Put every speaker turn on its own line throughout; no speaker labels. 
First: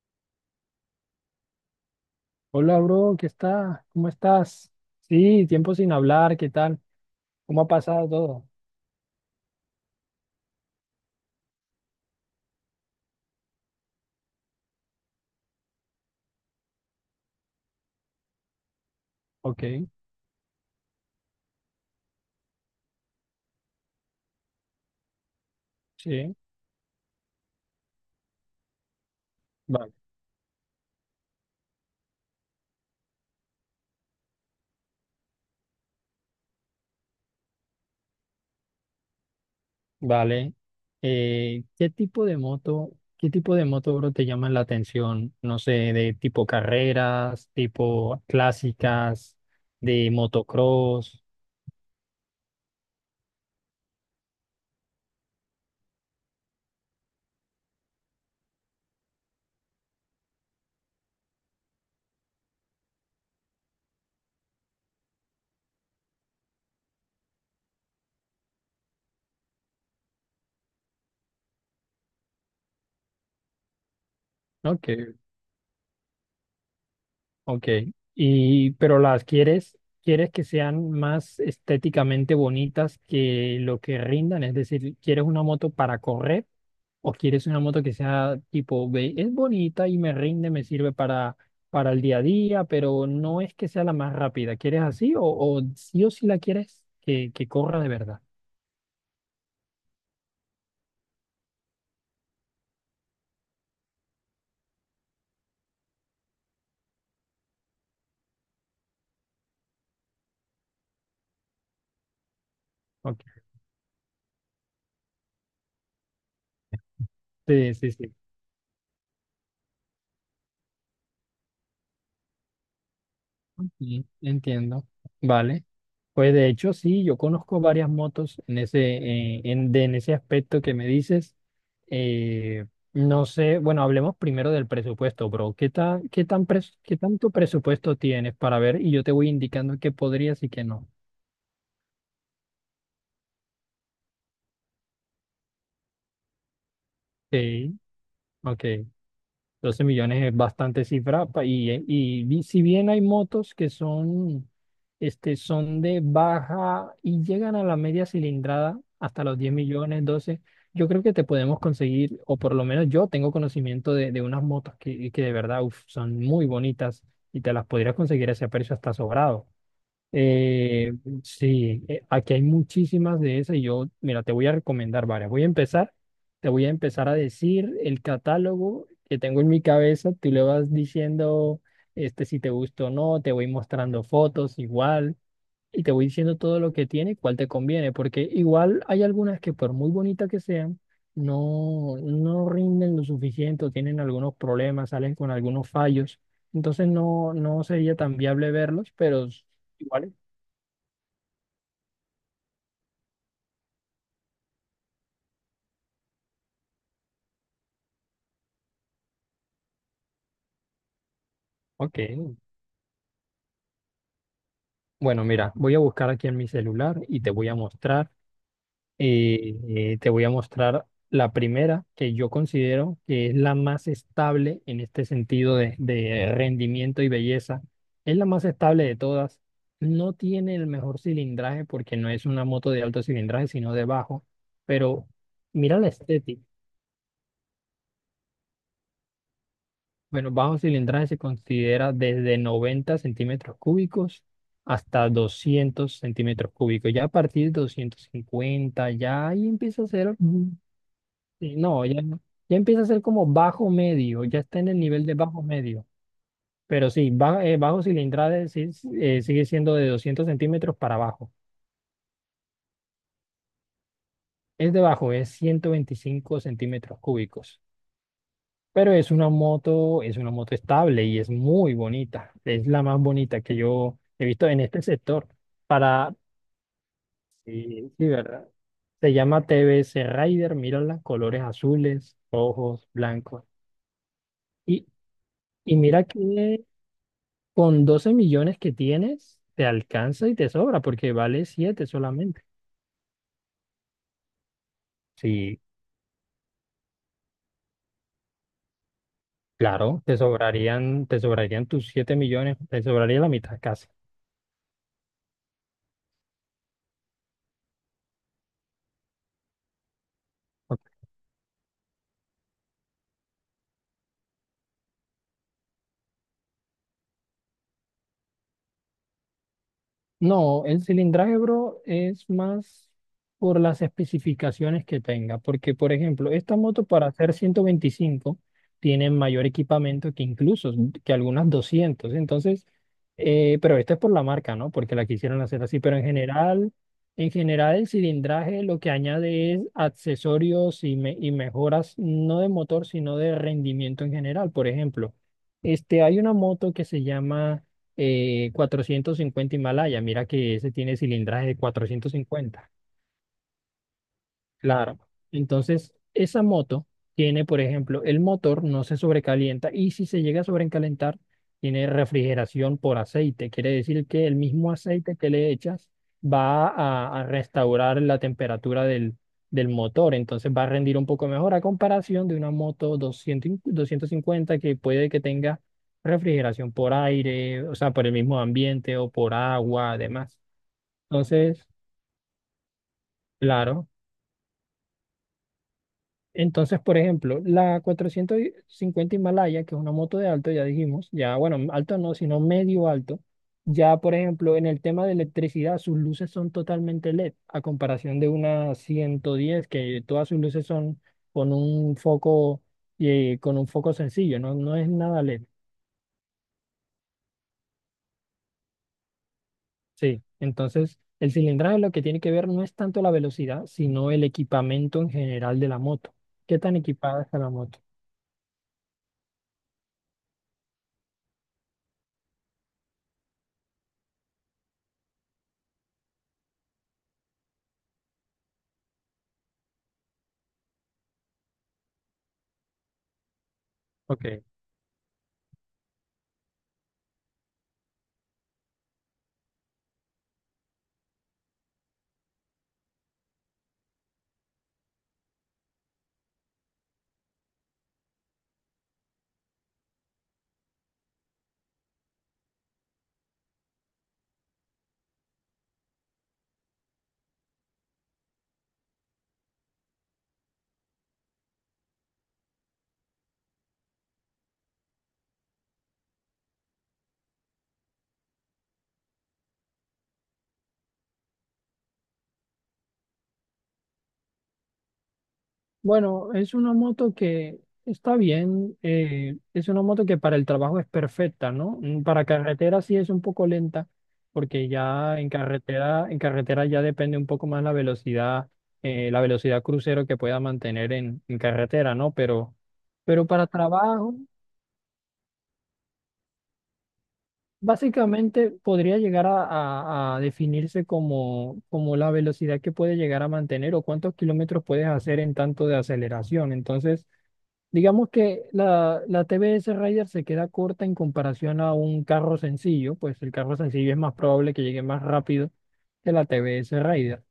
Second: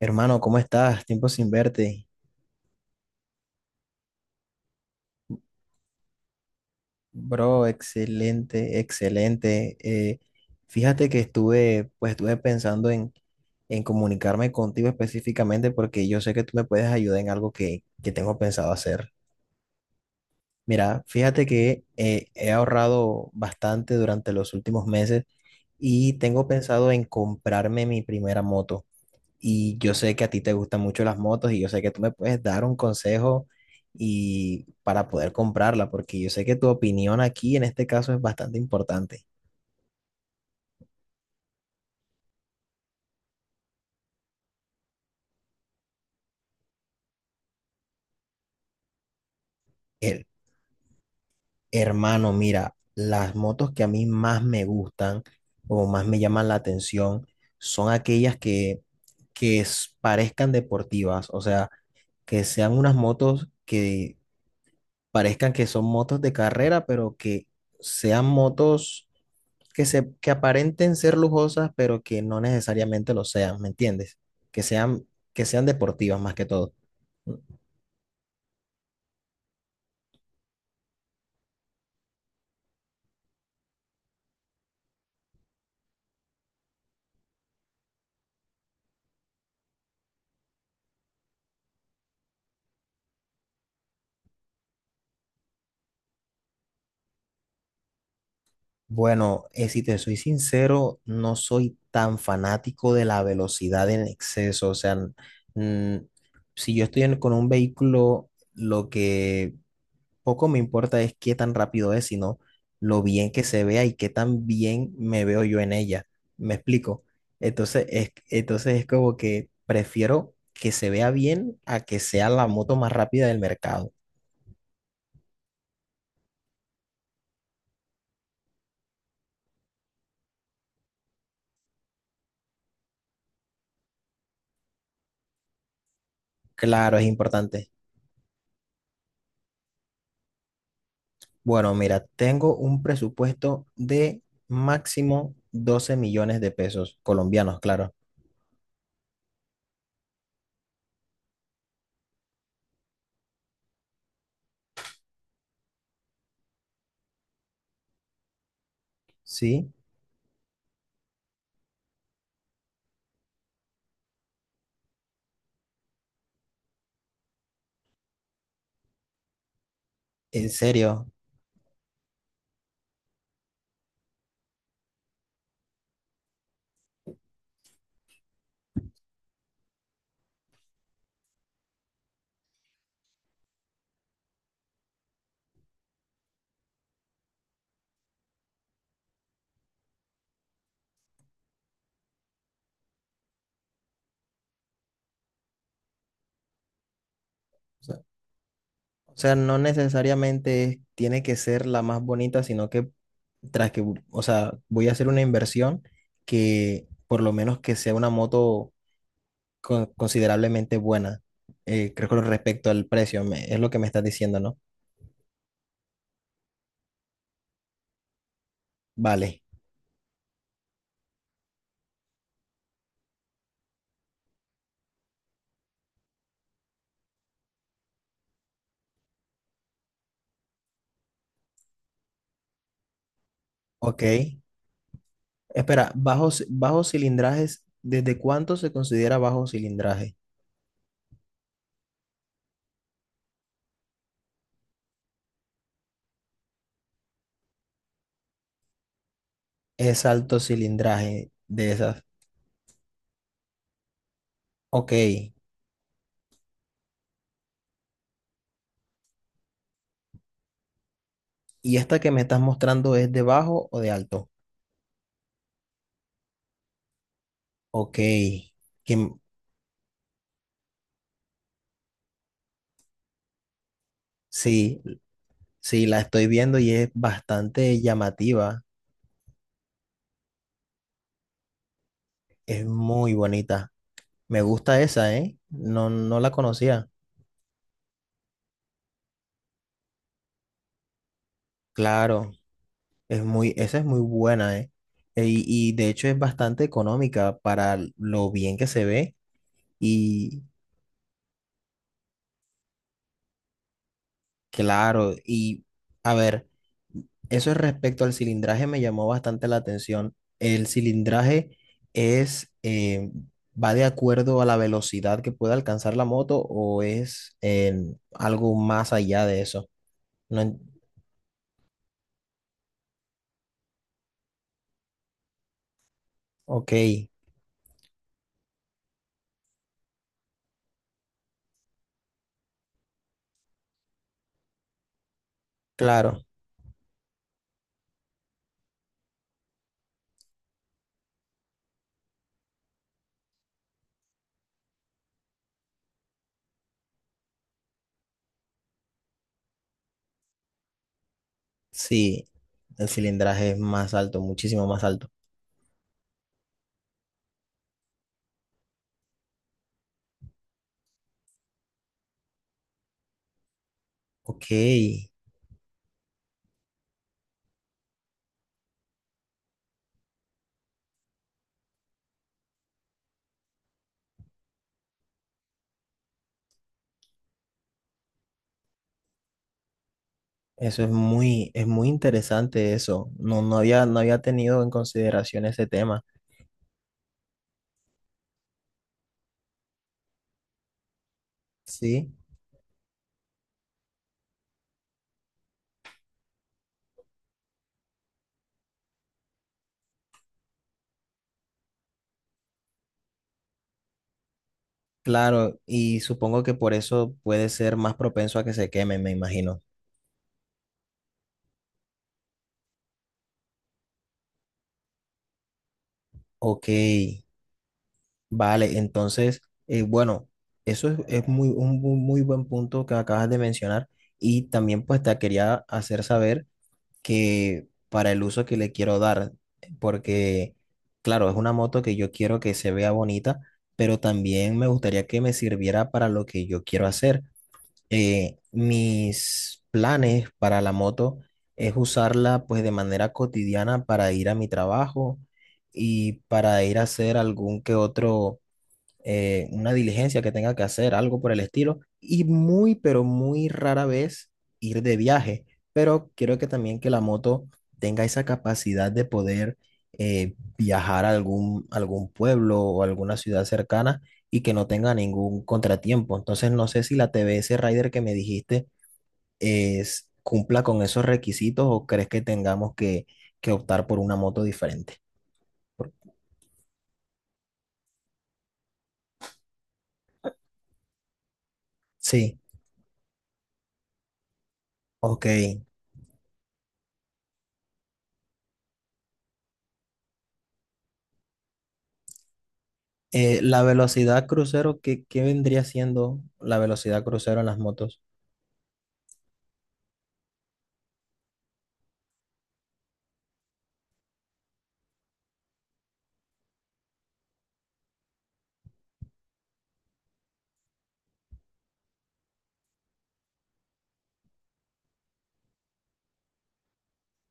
Hermano, ¿cómo estás? Tiempo sin verte.
Hola, bro, ¿qué está? ¿Cómo estás? Sí, tiempo sin hablar, ¿qué tal? ¿Cómo
Bro,
ha pasado todo?
excelente, excelente. Fíjate que pues estuve pensando en comunicarme contigo específicamente porque yo sé que tú me puedes ayudar en algo que tengo pensado hacer.
Ok,
Mira, fíjate que he ahorrado bastante durante los últimos meses y
sí,
tengo pensado en comprarme mi primera moto. Y yo
vale.
sé que a ti te gustan mucho las motos y yo sé que tú me puedes dar un consejo y para poder comprarla, porque yo sé que tu opinión aquí en este caso es bastante importante.
Vale. ¿Qué tipo de moto, bro, te llaman la atención? No sé, de tipo carreras, tipo clásicas, de
El,
motocross.
hermano, mira, las motos que a mí más me gustan o más me llaman la atención son aquellas que parezcan deportivas, o sea, que sean unas motos que parezcan que son motos de carrera, pero que sean motos que se, que aparenten ser lujosas, pero que no necesariamente lo sean, ¿me entiendes? Que
Ok,
sean, que sean deportivas más que todo.
ok. Y, pero quieres que sean más estéticamente bonitas que lo que rindan, es decir, ¿quieres una moto para correr? O quieres una moto que sea tipo, ve, es bonita y me rinde, me sirve para el día a día, pero no es que sea la más rápida. ¿Quieres así o sí o sí la quieres que corra de verdad?
Bueno, si te soy sincero, no soy tan fanático de la velocidad en exceso. O sea, mm, si yo estoy con un vehículo, lo que poco me importa es qué tan rápido es, sino lo
Ok.
bien que se vea y qué tan bien me veo yo en ella. ¿Me explico?
Sí,
Entonces
sí,
es,
sí.
entonces es como que prefiero que se vea bien a que sea la moto más rápida del mercado.
Sí, entiendo. Vale. Pues de hecho, sí, yo conozco varias motos en ese, en ese aspecto que me dices. Eh, no sé, bueno, hablemos primero del presupuesto, bro. ¿Qué
Claro, es
tanto
importante.
presupuesto tienes para ver? Y yo te voy indicando qué podrías y qué no.
Bueno, mira, tengo un presupuesto de máximo 12 millones de pesos colombianos,
Ok,
claro.
ok. 12 millones es bastante cifra si bien hay motos que son, son de baja y llegan a la media cilindrada hasta los 10
Sí.
millones, doce. Yo creo que te podemos conseguir, o por lo menos yo tengo conocimiento de unas motos que de verdad uf, son muy bonitas y te las podrías conseguir a ese precio hasta sobrado.
En
Eh,
serio.
sí, aquí hay muchísimas de esas y yo, mira, te voy a recomendar varias. Te voy a empezar a decir el catálogo que tengo en mi cabeza. Tú le vas diciendo, si te gusta o no, te voy mostrando fotos igual y te voy diciendo todo lo que tiene y cuál te conviene, porque igual hay algunas que por muy bonitas que sean, no, no rinden lo suficiente o tienen algunos problemas, salen con algunos fallos. Entonces no, no
O
sería
sea,
tan viable verlos,
o
pero.
sea, no
Igual,
necesariamente tiene que ser la más bonita, sino que tras que, o sea, voy a hacer una inversión que por lo menos que sea una moto considerablemente buena. Eh,
ok,
creo que con respecto al precio, es lo que me estás diciendo, ¿no?
bueno, mira, voy a buscar aquí en mi celular y
Vale.
te voy a mostrar la primera que yo considero que es la más estable en este sentido de rendimiento y belleza. Es la más estable de todas. No tiene el mejor cilindraje porque no es una moto de alto cilindraje, sino de
Ok.
bajo, pero mira la
Espera,
estética.
bajos cilindrajes, ¿desde cuánto se considera bajo cilindraje?
Bueno, bajo cilindraje se considera desde 90 centímetros cúbicos hasta 200 centímetros cúbicos. Ya a partir de 250 ya ahí empieza a
Es
ser,
alto cilindraje
sí,
de
no, ya.
esas.
Ya empieza a ser como bajo medio, ya está en el
Ok.
nivel de bajo medio. Pero sí, bajo cilindraje sí sigue siendo de 200 centímetros para abajo.
¿Y esta que me estás mostrando es de bajo o de alto?
Es de bajo, es 125 centímetros cúbicos.
Ok,
Pero
que
es una moto estable y es muy bonita. Es la más bonita que yo he visto en
sí,
este sector.
sí, la
Para,
estoy viendo y es bastante
sí, sí, ¿verdad?
llamativa,
Se llama TBS Rider, mira los colores azules,
es
rojos,
muy
blancos.
bonita. Me gusta
Y,
esa, ¿eh?
y
No,
mira
no la
que
conocía.
con 12 millones que tienes, te alcanza y te sobra, porque vale siete
Claro,
solamente.
es muy, esa es muy buena, ¿eh? E- Y,
Sí,
y de hecho es bastante económica para lo bien que se ve
claro, te
y
sobrarían, te sobrarían tus 7 millones, te sobraría la mitad casi.
claro, y a ver. Eso es respecto al cilindraje me llamó bastante la atención. El cilindraje es, va de acuerdo a la velocidad que puede alcanzar la moto o es en algo más allá de eso. No,
No, el cilindraje, bro, es más por las especificaciones que tenga, porque por ejemplo, esta
ok,
moto para hacer 125 tiene mayor equipamiento que incluso que algunas 200, entonces, pero esto es por la marca, ¿no? Porque la quisieron hacer así, pero en
claro,
general, en general el cilindraje lo que añade es accesorios y mejoras, no de motor, sino de rendimiento en general. Por ejemplo, hay una moto que se llama 450 Himalaya. Mira que ese tiene cilindraje de cuatrocientos
sí,
cincuenta
el cilindraje es más alto, muchísimo más
Claro.
alto.
Entonces, esa moto tiene, por ejemplo, el motor no se sobrecalienta y si se llega a sobrecalentar, tiene refrigeración por aceite. Quiere decir que el
Ok,
mismo aceite que le echas va a restaurar la temperatura del motor. Entonces va a rendir un poco mejor a comparación de una moto 250 que puede que tenga refrigeración por aire, o sea, por el mismo ambiente o por agua, además.
eso
Entonces,
es muy interesante eso. No, no había,
claro.
no había tenido en consideración ese tema.
Entonces, por ejemplo, la 450 Himalaya, que es una moto de alto, ya dijimos, ya, bueno, alto
Sí.
no, sino medio alto, ya, por ejemplo, en el tema de electricidad, sus luces son totalmente LED, a comparación de una 110, que todas sus luces son con un foco, con un foco sencillo, no, no es nada LED.
Claro, y supongo que por eso puede ser más propenso a que se quemen, me imagino.
Sí, entonces, el cilindraje lo que tiene que ver no es tanto la velocidad, sino el equipamiento en general de la moto. ¿Qué
Ok,
tan equipada está la moto?
vale, entonces, bueno, eso es muy, un muy buen punto que acabas de mencionar y también pues te quería hacer saber que para el uso que le quiero dar, porque claro, es una moto que yo quiero que se vea bonita, pero
Ok.
también me gustaría que me sirviera para lo que yo quiero hacer. Mis planes para la moto es usarla pues de manera cotidiana para ir a mi trabajo y para ir a hacer algún que otro una diligencia que tenga que hacer, algo por el estilo, y muy, pero muy rara vez ir de viaje. Pero quiero que también que la moto tenga esa capacidad de poder viajar a algún, algún pueblo o alguna ciudad cercana y que no tenga ningún contratiempo. Entonces, no sé si la TBS Rider que me dijiste es, cumpla con esos requisitos o crees que tengamos que optar por una moto diferente.
Bueno, es una moto que está bien, es una moto que para el trabajo es perfecta, ¿no? Para
Sí,
carretera sí es un poco lenta, porque ya
ok.
en carretera ya depende un poco más la velocidad crucero que pueda mantener en carretera, ¿no? Pero
Eh,
para
la
trabajo,
velocidad crucero, ¿qué vendría siendo la velocidad crucero en las motos?
básicamente podría llegar a definirse como la velocidad que puede llegar a mantener o cuántos kilómetros puedes hacer en tanto de aceleración. Entonces, digamos que la TBS Raider se queda corta en comparación a un carro sencillo, pues el carro sencillo es más probable que llegue más rápido que la TBS Raider.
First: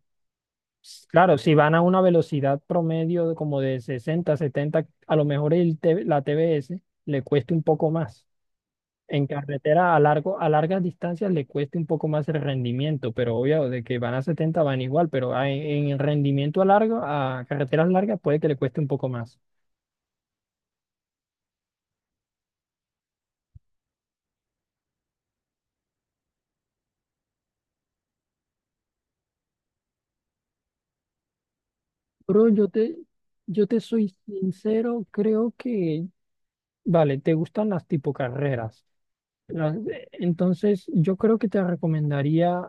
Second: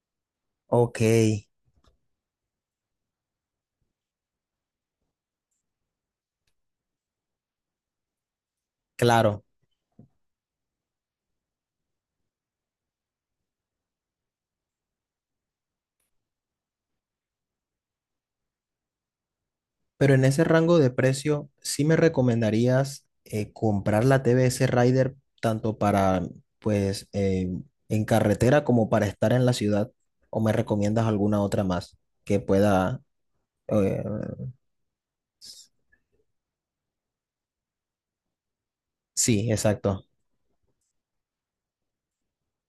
Ok,
Claro, si van a una velocidad promedio de como de 60, 70, a lo mejor la TBS le cueste un poco más. En
claro.
carretera a largas distancias le cueste un poco más el rendimiento, pero obvio de que van a 70 van igual, pero el rendimiento a carreteras largas puede que le cueste un poco más.
Pero en ese rango de precio, ¿sí me recomendarías comprar la TBS Rider tanto para, pues, en carretera como para estar en la ciudad? ¿O me recomiendas alguna otra más que
Bro, yo te,
pueda...
yo te
eh,
soy sincero, creo que, vale, te gustan las tipo carreras.
sí,
La-
exacto.
Entonces, yo creo que te recomendaría,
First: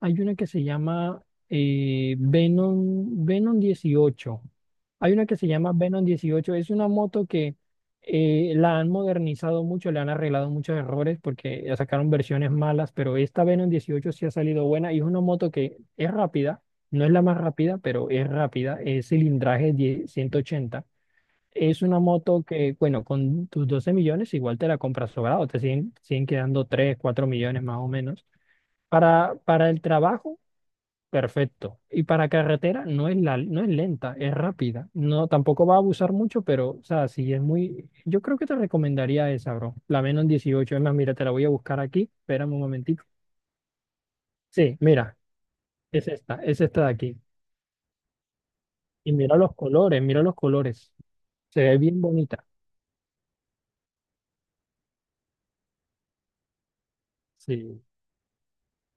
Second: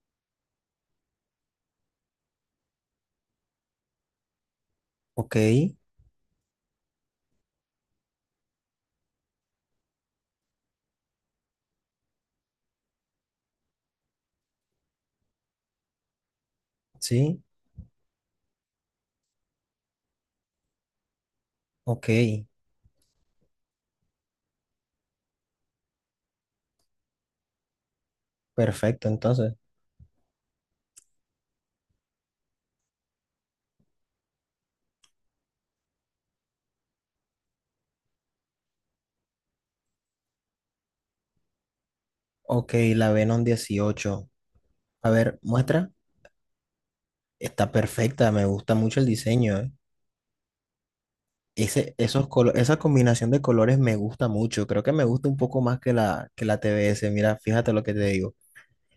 hay una que se llama Venom 18. Hay una
Ok,
que se llama Venom 18. Es una moto que la han modernizado mucho, le han arreglado muchos errores porque ya sacaron versiones malas, pero esta Venom 18 sí ha salido buena y es una moto que es rápida, no es la más
sí,
rápida, pero es rápida, es cilindraje 10 ochenta. Es una
ok,
moto que, bueno, con tus 12 millones igual te la compras sobrado, te siguen quedando 3 4 millones más o menos.
perfecto.
Para,
Entonces,
para el trabajo, perfecto. Y para carretera no es lenta, es rápida. No, tampoco va a abusar mucho, pero, o sea, sí es muy. Yo creo que te recomendaría esa, bro. La menos 18. Es más, mira, te la voy a buscar aquí. Espérame un
ok,
momentico.
la Venom dieciocho.
Sí,
A
mira,
ver, muestra.
es esta de aquí.
Está perfecta, me gusta mucho el
Y mira los
diseño.
colores, mira los colores. Se ve
Ese,
bien bonita.
esa combinación de colores me gusta mucho. Creo que me gusta un poco más que la T TBS. Mira, fíjate
Sí.
lo que te digo.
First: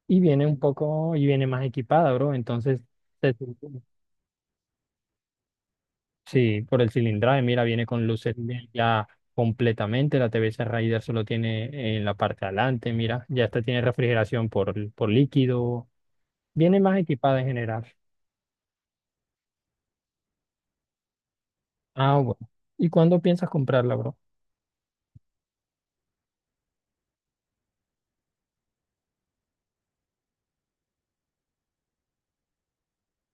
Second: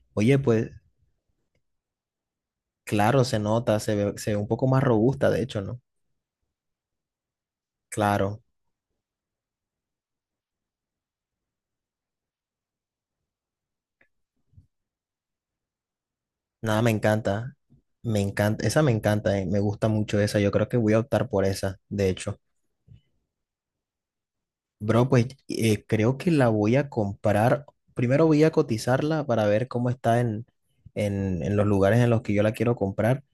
y
Oye,
viene un
pues
poco, y viene más equipada, bro. Entonces,
claro,
se
se nota,
siente-
se ve un poco más robusta, de hecho, ¿no?
sí, por el cilindraje, mira, viene con luces
Claro,
LED ya completamente. La TVS Raider solo tiene en la parte de adelante, mira, ya esta tiene refrigeración por líquido. Viene
nada, me
más equipada en
encanta.
general.
Me encanta, esa me encanta. Me gusta mucho esa. Yo creo que voy a optar por esa, de
Ah,
hecho.
bueno. ¿Y cuándo piensas comprarla, bro?
Bro, pues creo que la voy a comprar. Primero voy a cotizarla para ver cómo está en, en los lugares en los que yo la quiero comprar.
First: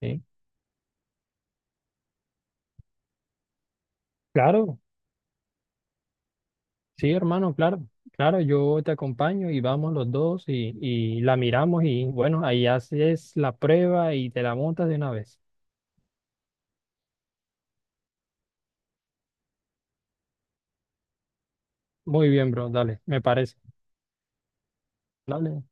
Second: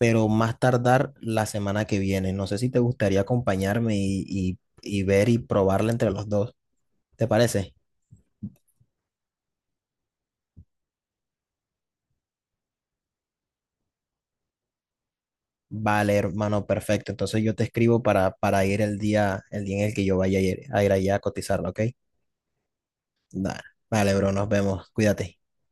Sí.
más tardar la semana que viene. No sé si te gustaría acompañarme y, y-
Claro,
y ver y probarla entre los dos.
sí,
¿Te
hermano,
parece?
claro. Claro, yo te acompaño y vamos los dos y la miramos y bueno, ahí haces la prueba y te la montas de una vez.
Vale, hermano, perfecto. Entonces yo te escribo para ir el día en el que yo vaya a ir allá a cotizarla, ¿ok?
Muy bien, bro, dale, me parece.
Nah, vale, bro, nos vemos. Cuídate.
Dale.